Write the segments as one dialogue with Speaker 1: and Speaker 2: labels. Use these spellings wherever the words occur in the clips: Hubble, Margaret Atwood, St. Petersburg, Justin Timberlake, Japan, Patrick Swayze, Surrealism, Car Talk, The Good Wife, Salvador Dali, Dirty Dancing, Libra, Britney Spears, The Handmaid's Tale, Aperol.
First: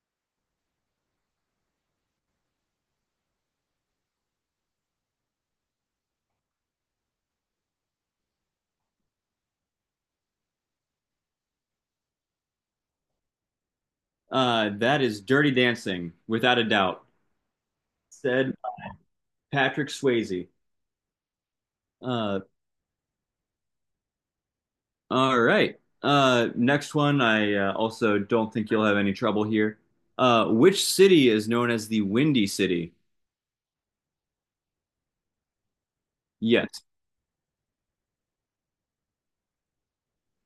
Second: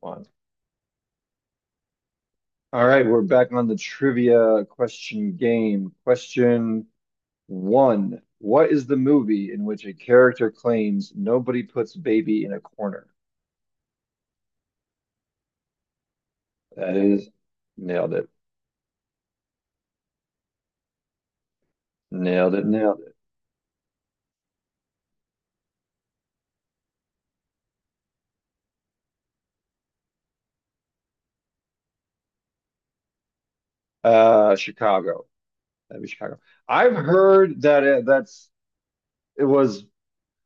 Speaker 1: One. All right, we're back on the trivia question game. Question one. What is the movie in which a character claims nobody puts baby in a corner?
Speaker 2: That is Dirty Dancing, without a
Speaker 1: That
Speaker 2: doubt,
Speaker 1: is nailed it.
Speaker 2: said Patrick Swayze. Uh,
Speaker 1: Nailed it. Nailed it.
Speaker 2: all right. Next one, I also don't think you'll have any trouble here. Which city is known as the Windy City?
Speaker 1: Chicago. That'd be Chicago.
Speaker 2: Yes.
Speaker 1: I've heard that it, that's it was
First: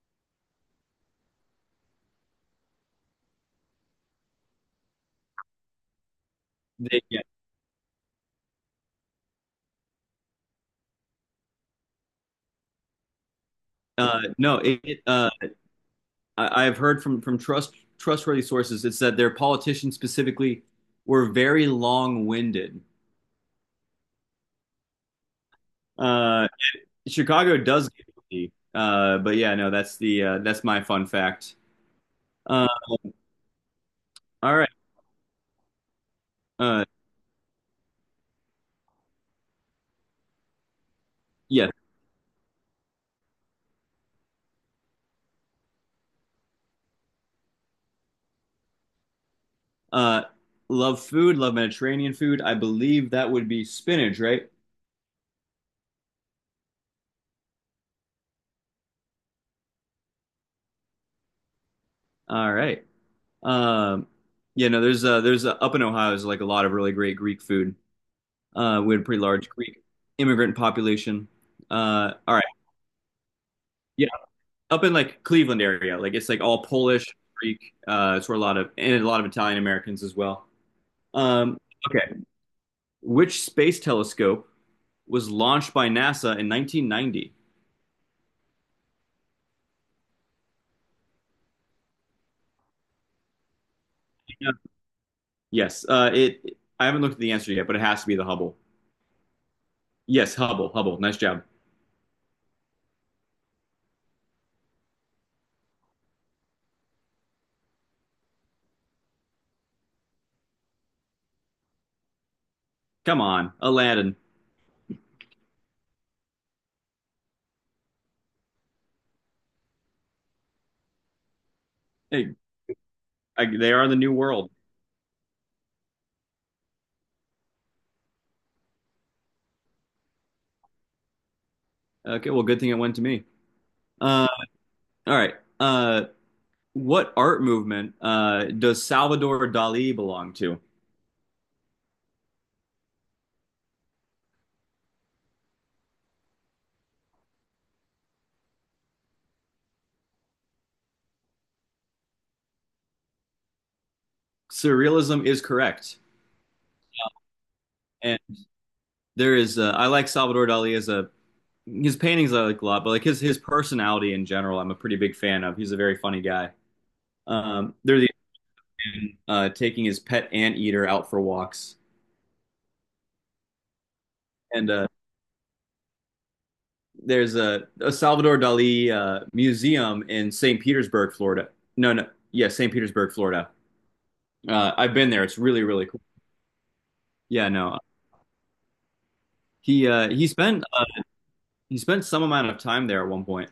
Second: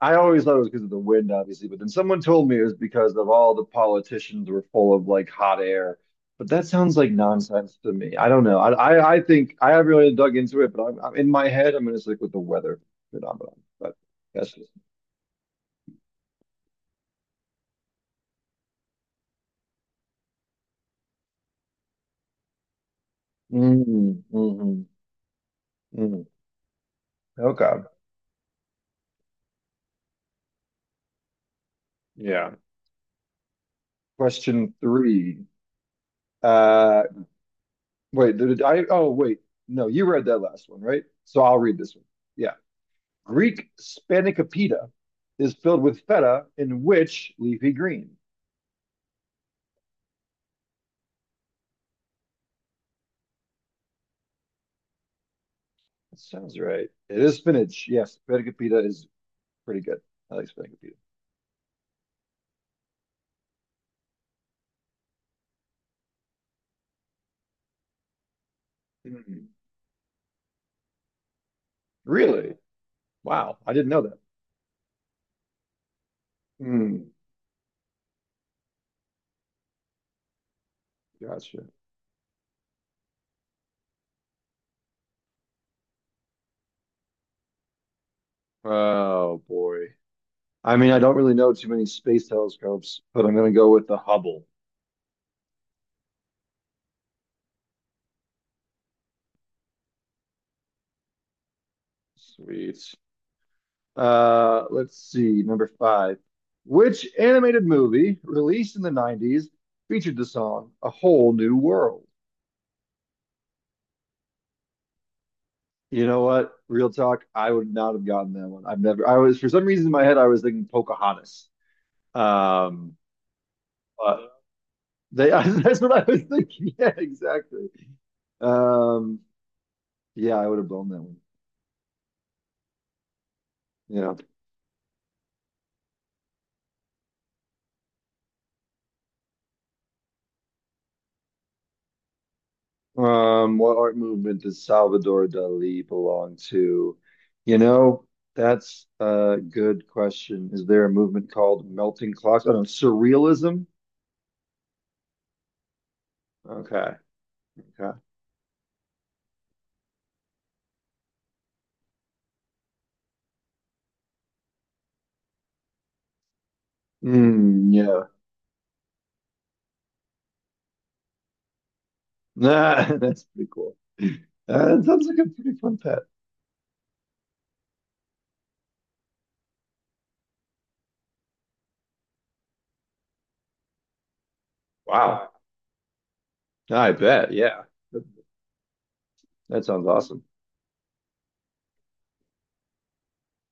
Speaker 1: I always thought it was because of the wind, obviously, but then someone told me it was because of all the politicians were full of like hot air. But that sounds
Speaker 2: They,
Speaker 1: like
Speaker 2: yeah.
Speaker 1: nonsense to me. I don't know. I think I haven't really dug into it, but I'm in my head. I'm going to stick with the weather phenomenon. But that's
Speaker 2: No,
Speaker 1: just
Speaker 2: I've heard from, trust, trustworthy sources, it's that their politicians specifically were very long winded.
Speaker 1: mm, hmm. Mm.
Speaker 2: Uh, Chicago
Speaker 1: Okay.
Speaker 2: does get windy. But yeah, no, that's my fun fact.
Speaker 1: Yeah.
Speaker 2: Uh, all right.
Speaker 1: Question three.
Speaker 2: Uh,
Speaker 1: Uh, wait. Did I? Oh, wait. No, you read that last one, right? So I'll
Speaker 2: yes.
Speaker 1: read this one. Yeah. Greek spanakopita is filled with feta in which leafy green?
Speaker 2: Uh, love food, love Mediterranean food. I believe that would be spinach, right?
Speaker 1: That sounds right. It is spinach. Yes, spanakopita is pretty good. I like spanakopita.
Speaker 2: All right. Um, yeah, no, there's up in Ohio there's like a lot of really great Greek food. We had a pretty
Speaker 1: Mm.
Speaker 2: large Greek immigrant population. All right.
Speaker 1: Really? Wow, I didn't know
Speaker 2: Yeah,
Speaker 1: that.
Speaker 2: up in like Cleveland area, like it's like all Polish,
Speaker 1: Mm.
Speaker 2: Greek. It's where a lot of Italian Americans as well. Um,
Speaker 1: Gotcha.
Speaker 2: okay. Which space telescope was launched by NASA in 1990?
Speaker 1: Oh boy. I mean, I don't really know too many space telescopes, but I'm gonna go with the Hubble.
Speaker 2: Yes. It. I haven't looked at the answer yet, but it has to be the Hubble. Yes, Hubble. Hubble. Nice job.
Speaker 1: Sweet. Let's see, number five. Which animated movie released in the 90s featured the song A Whole New World?
Speaker 2: Come on, Aladdin.
Speaker 1: You know what? Real talk, I would not have gotten that one. I've never. I was for some reason in my head I was thinking Pocahontas.
Speaker 2: Hey,
Speaker 1: Um,
Speaker 2: they are the new
Speaker 1: but
Speaker 2: world.
Speaker 1: they That's what I was thinking. Yeah, exactly. Um, yeah, I would have blown that one.
Speaker 2: Okay. Well, good thing it went to me.
Speaker 1: Yeah.
Speaker 2: Uh, all right. What art movement does Salvador Dali belong to?
Speaker 1: What art movement does Salvador Dali belong to? You know, that's a good question. Is there a movement called melting clocks? Oh no, surrealism.
Speaker 2: Surrealism is correct,
Speaker 1: Okay. Okay.
Speaker 2: and there is. I like Salvador Dali as a his paintings I like a lot, but like his personality in general, I'm a pretty big fan of. He's a very funny guy.
Speaker 1: Mm,
Speaker 2: Are
Speaker 1: yeah.
Speaker 2: the taking his pet anteater out for walks,
Speaker 1: Nah, that's pretty cool. Uh,
Speaker 2: and
Speaker 1: that sounds like a pretty fun pet.
Speaker 2: there's a Salvador Dali museum in St. Petersburg, Florida. No, no, yeah, St. Petersburg, Florida. I've been there.
Speaker 1: Wow.
Speaker 2: It's really, really cool.
Speaker 1: I bet.
Speaker 2: Yeah,
Speaker 1: Yeah.
Speaker 2: no,
Speaker 1: That, that sounds
Speaker 2: he uh,
Speaker 1: awesome.
Speaker 2: he spent uh, he spent some amount of time there at one point.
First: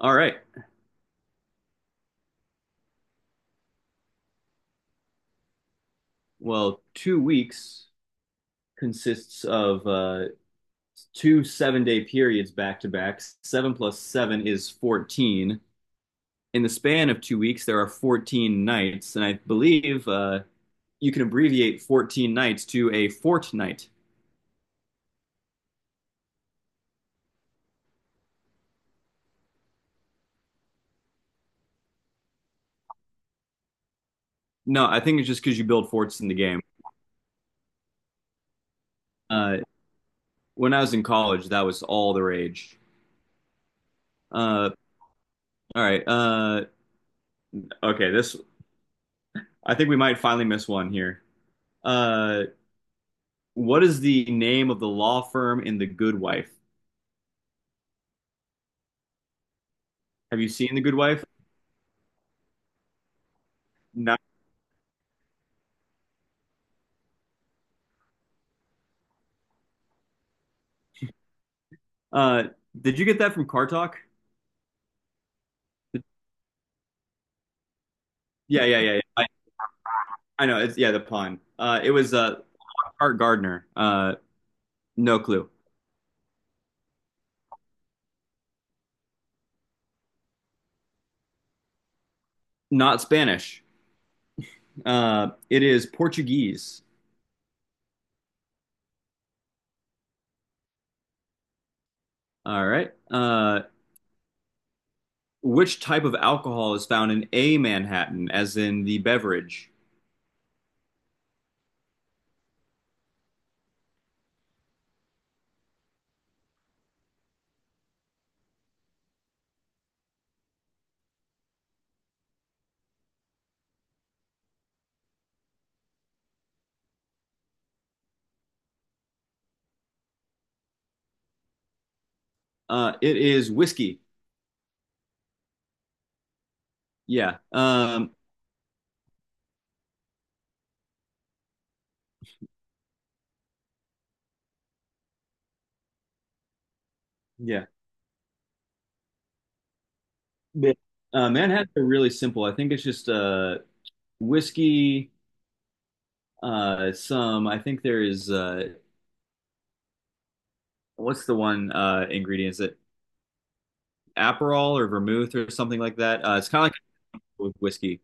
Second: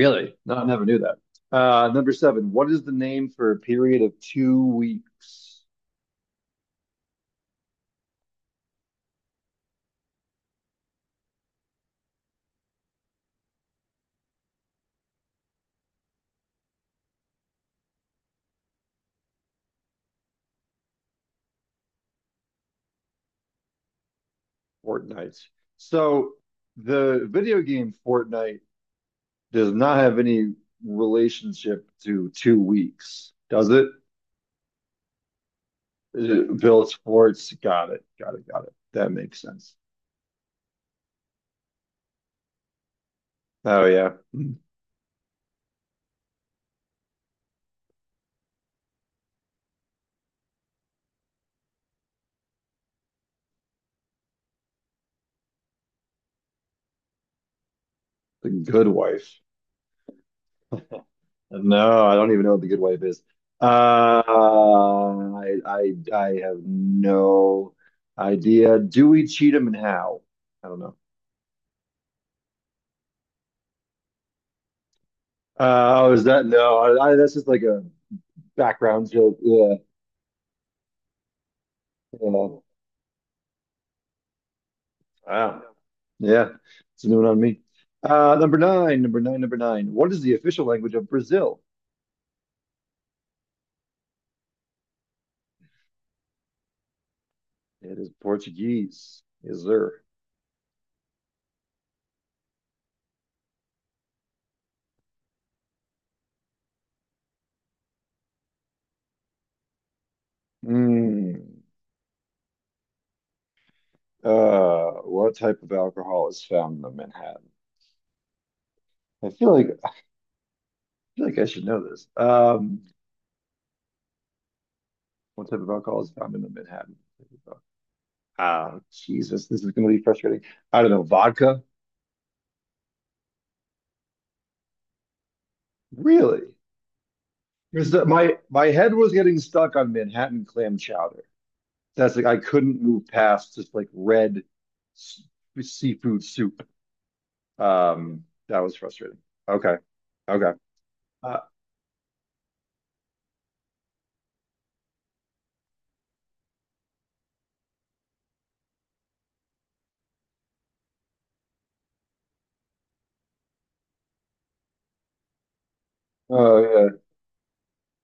Speaker 2: All right.
Speaker 1: No, I never knew that. Number seven. What is the name for a period of 2 weeks?
Speaker 2: Well, 2 weeks consists of 2 seven-day periods back to back. Seven plus seven is 14. In the span of 2 weeks, there are 14 nights, and I believe you can abbreviate 14 nights to a fortnight.
Speaker 1: Fortnite. So the video game Fortnite does not have any relationship to 2 weeks, does it?
Speaker 2: No, I think it's just because you build forts in the game.
Speaker 1: Bill Sports. Got it. Got it. Got it. That makes
Speaker 2: Uh,
Speaker 1: sense.
Speaker 2: when I was in college, that was all the rage.
Speaker 1: Oh, yeah. Hmm.
Speaker 2: Uh, all right. Okay, this I think we might finally miss one here. Uh, what is the name of the law firm in The Good Wife?
Speaker 1: The good wife.
Speaker 2: Have you seen The Good Wife?
Speaker 1: No, I don't even know what the good wife is.
Speaker 2: No.
Speaker 1: I have no idea. Dewey Cheatham and How? I don't know.
Speaker 2: Uh, did you get that from Car Talk? Did-
Speaker 1: Oh, is that no? That's just like a
Speaker 2: Yeah, yeah, yeah, yeah.
Speaker 1: background
Speaker 2: I,
Speaker 1: joke. Yeah,
Speaker 2: I know. It's, yeah, the pun. It was
Speaker 1: yeah.
Speaker 2: Art Gardner. No clue.
Speaker 1: Wow. Yeah, it's a new one on me. Number nine, number nine, number nine. What is the official language of Brazil?
Speaker 2: Not Spanish. It is Portuguese.
Speaker 1: It is Portuguese. Is there?
Speaker 2: All right. Which type of alcohol is found in a Manhattan, as in the beverage?
Speaker 1: Hmm. What type of alcohol is found in the Manhattan? I feel like I should know this. What type of alcohol is found in the Manhattan? Oh, Jesus, this is going to be frustrating. I don't know. Vodka?
Speaker 2: It is whiskey.
Speaker 1: Really?
Speaker 2: Yeah.
Speaker 1: Because my head was getting stuck on Manhattan clam chowder. That's like I couldn't move past just like red s- seafood soup.
Speaker 2: Yeah.
Speaker 1: That was frustrating. Okay, okay.
Speaker 2: Yeah. Uh,
Speaker 1: Uh,
Speaker 2: Manhattans are really simple. I think it's just whiskey, I think there is, what's the one ingredient? Is it Aperol or vermouth or something like that? It's kind of
Speaker 1: oh
Speaker 2: like with whiskey.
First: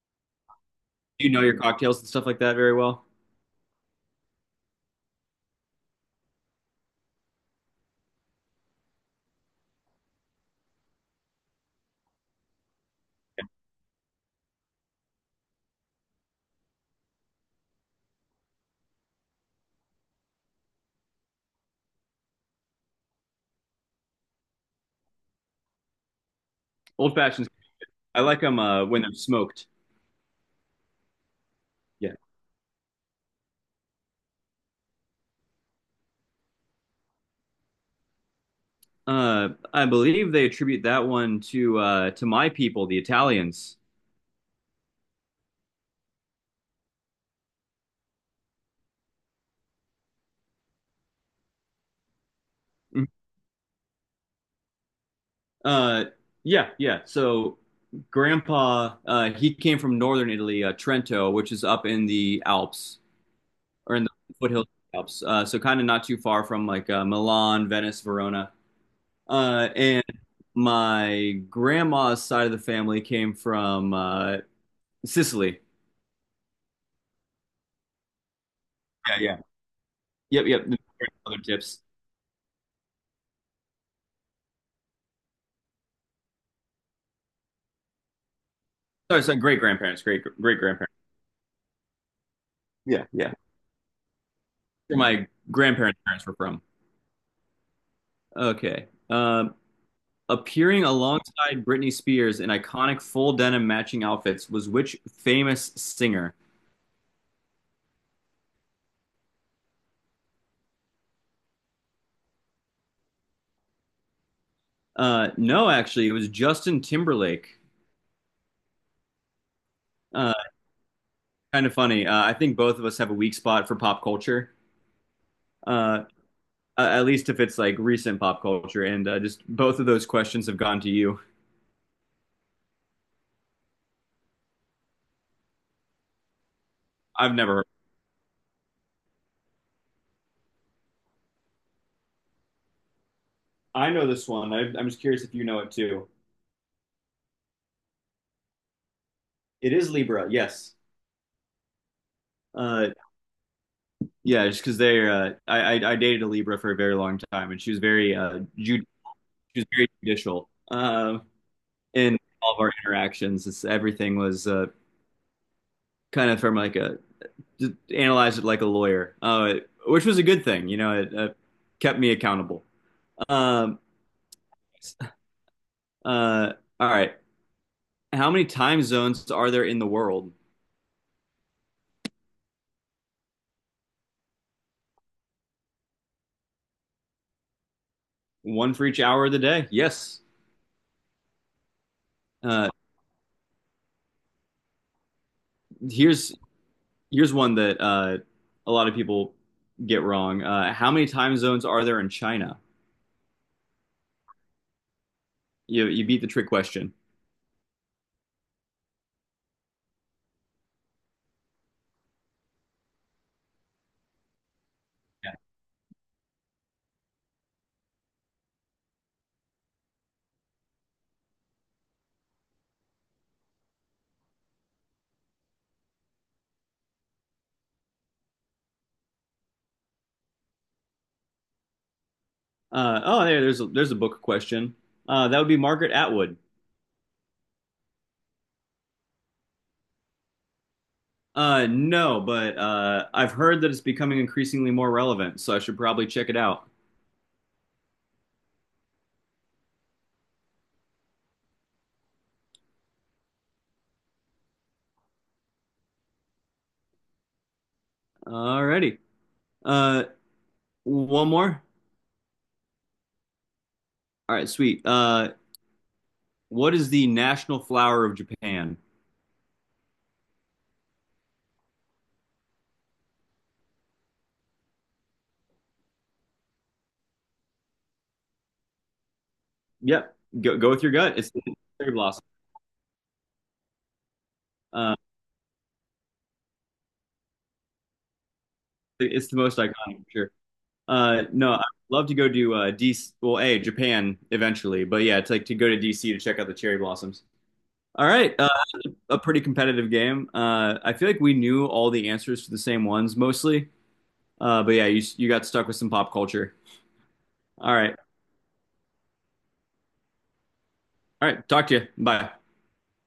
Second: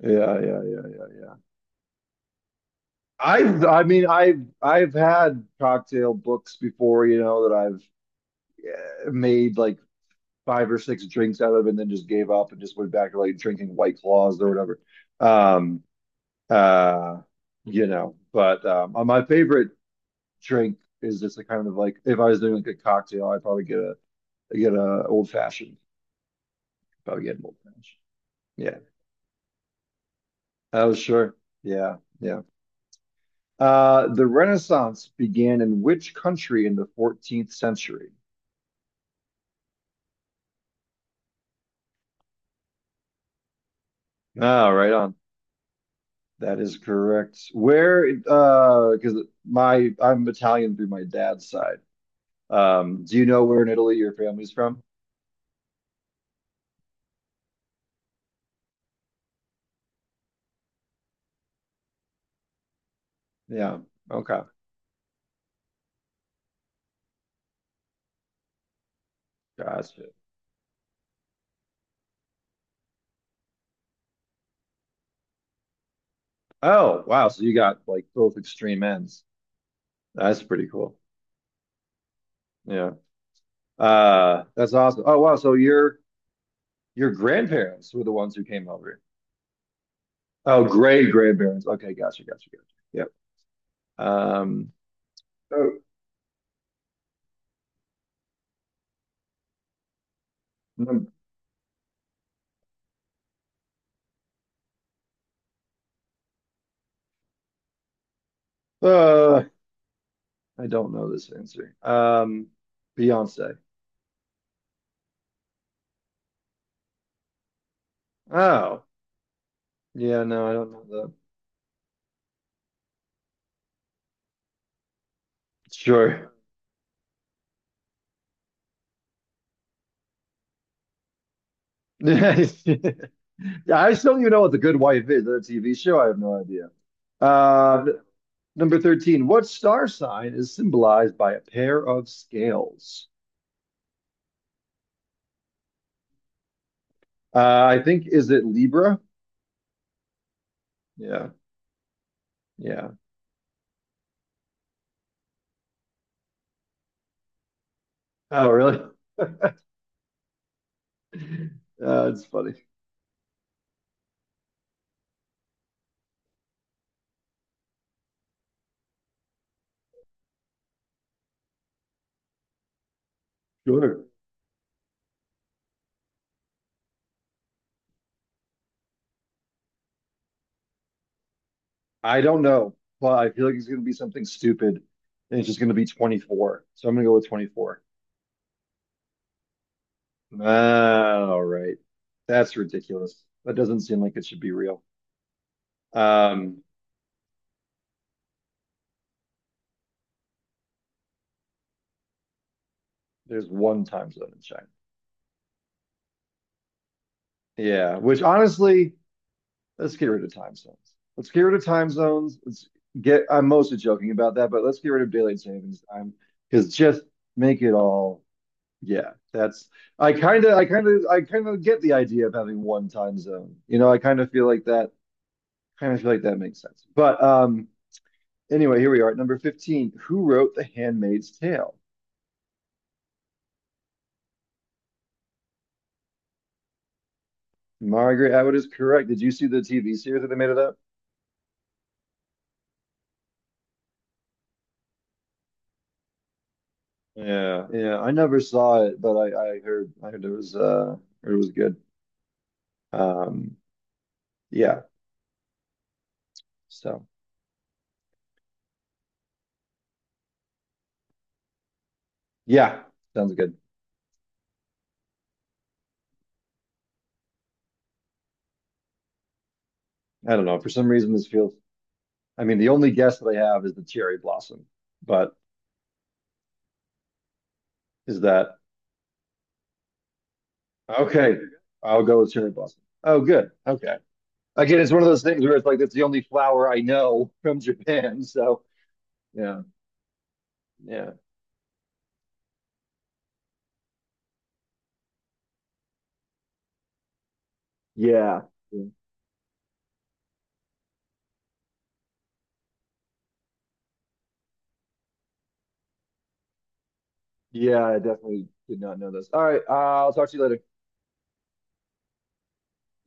Speaker 1: yeah, yeah, yeah, yeah, yeah,
Speaker 2: You
Speaker 1: yeah.
Speaker 2: know your cocktails and stuff like that very well?
Speaker 1: I mean, I've had cocktail books before, that I've made like five or six drinks out of it and then just gave up and just went back to like drinking White Claws or whatever. Um, uh, but my favorite drink is just a kind of like if I was doing like a cocktail, I'd probably get a old fashioned.
Speaker 2: Old
Speaker 1: Probably get an
Speaker 2: fashions.
Speaker 1: old fashioned.
Speaker 2: I like them
Speaker 1: Yeah.
Speaker 2: when they're smoked.
Speaker 1: Oh, sure. Yeah.
Speaker 2: Yeah.
Speaker 1: Yeah. The Renaissance began in which country in the 14th century?
Speaker 2: I believe they attribute that one to my people, the Italians.
Speaker 1: Ah, right on. That is correct. Where, because my I'm Italian through my dad's side. Do you know where in Italy your family's from?
Speaker 2: Uh, yeah, yeah. So Grandpa, he came from northern Italy, Trento, which is up in the Alps
Speaker 1: Yeah.
Speaker 2: or in the
Speaker 1: Okay.
Speaker 2: foothills of the Alps. So kind of not too far from Milan, Venice, Verona. And
Speaker 1: Gotcha.
Speaker 2: my grandma's side of the family came from Sicily.
Speaker 1: Oh, wow. So you got like both extreme
Speaker 2: Yeah,
Speaker 1: ends.
Speaker 2: yeah.
Speaker 1: That's
Speaker 2: Yep,
Speaker 1: pretty
Speaker 2: yep.
Speaker 1: cool.
Speaker 2: Other tips.
Speaker 1: Yeah. That's awesome. Oh, wow. So your grandparents were the ones who came over.
Speaker 2: Sorry, sorry. Great grandparents. Great, great
Speaker 1: Oh,
Speaker 2: grandparents.
Speaker 1: great grandparents. Okay, gotcha, gotcha, gotcha.
Speaker 2: Yeah, yeah.
Speaker 1: Yep.
Speaker 2: Where my
Speaker 1: Oh,
Speaker 2: grandparents' parents were from. Okay. Appearing
Speaker 1: mm,
Speaker 2: alongside Britney Spears in iconic full denim matching outfits was which famous singer?
Speaker 1: uh, I don't know this answer. Beyonce.
Speaker 2: No, actually, it was Justin Timberlake.
Speaker 1: Oh, yeah,
Speaker 2: Uh,
Speaker 1: no, I don't know that.
Speaker 2: kind of funny. I think both of us have a weak spot for pop culture. Uh,
Speaker 1: Sure.
Speaker 2: at least if it's like recent pop culture, and just both of those questions have gone to you.
Speaker 1: Yeah, I still don't even know what The Good Wife is, that TV show? I have no idea.
Speaker 2: I've never. Heard.
Speaker 1: Uh, number 13. What star sign is symbolized by a pair of scales?
Speaker 2: I know this one. I'm just curious if you know it too.
Speaker 1: I think, is it Libra?
Speaker 2: It is Libra. Yes.
Speaker 1: Yeah.
Speaker 2: Uh,
Speaker 1: Yeah.
Speaker 2: Yeah, just because they're I dated a Libra for a very long time, and
Speaker 1: Oh, really?
Speaker 2: she was very judicial in
Speaker 1: It's
Speaker 2: all
Speaker 1: funny.
Speaker 2: of our interactions. It's, everything was kind of from like a just analyzed it like a lawyer, which was a good thing. You know, it kept me accountable. Um,
Speaker 1: Sure.
Speaker 2: uh, all right. How many time zones are there in the world?
Speaker 1: I don't know, but I feel like it's going to be something stupid and it's just going to be 24. So I'm going to go with 24.
Speaker 2: One for each hour of the day. Yes.
Speaker 1: Ah, all right. That's
Speaker 2: Uh,
Speaker 1: ridiculous. That doesn't seem like it should be real.
Speaker 2: here's
Speaker 1: Um,
Speaker 2: Here's one that a lot of people get wrong. How many time zones are there in China?
Speaker 1: There's one time zone in China.
Speaker 2: You beat the trick question.
Speaker 1: Yeah, which honestly, let's get rid of time zones. Let's get rid of time zones. I'm mostly joking about that, but let's get rid of daylight savings time because just make it all, yeah, that's, I kind of, I kind of, I kind of get the idea of having one time zone. You know, I kind of feel like that, kind of feel like that makes sense. But anyway, here we are at number 15. Who wrote The Handmaid's Tale?
Speaker 2: There's a book question. That would be Margaret Atwood.
Speaker 1: Margaret Atwood is correct. Did you see the TV series that they made of that?
Speaker 2: No, but I've heard that it's becoming increasingly more relevant, so I should probably check it out.
Speaker 1: Yeah, yeah. I never saw it, but I heard it was good. Um yeah. So
Speaker 2: Alrighty. Uh, one more.
Speaker 1: yeah, sounds good.
Speaker 2: All right, sweet. What is the national flower of Japan?
Speaker 1: I don't know. For some reason this feels I mean the only guess that I have is the cherry blossom. But is that
Speaker 2: Yep, go with your gut. It's
Speaker 1: okay,
Speaker 2: the cherry
Speaker 1: I'll go
Speaker 2: blossom.
Speaker 1: with cherry blossom. Oh good. Okay. Again, it's
Speaker 2: Uh,
Speaker 1: one of those things where it's like that's the only flower I know from Japan. So
Speaker 2: it's the most
Speaker 1: yeah,
Speaker 2: iconic, for sure.
Speaker 1: yeah.
Speaker 2: No, I'd love to go to DC. Well, a Japan eventually, but yeah, it's like to go to DC to check out the cherry blossoms. All right.
Speaker 1: Yeah.
Speaker 2: A pretty competitive game. I feel like we knew all the answers to the same ones mostly. But yeah, you got stuck with some pop culture. All
Speaker 1: Yeah,
Speaker 2: right,
Speaker 1: I definitely did not know this. All right, I'll talk to you later.
Speaker 2: all right. Talk to you. Bye.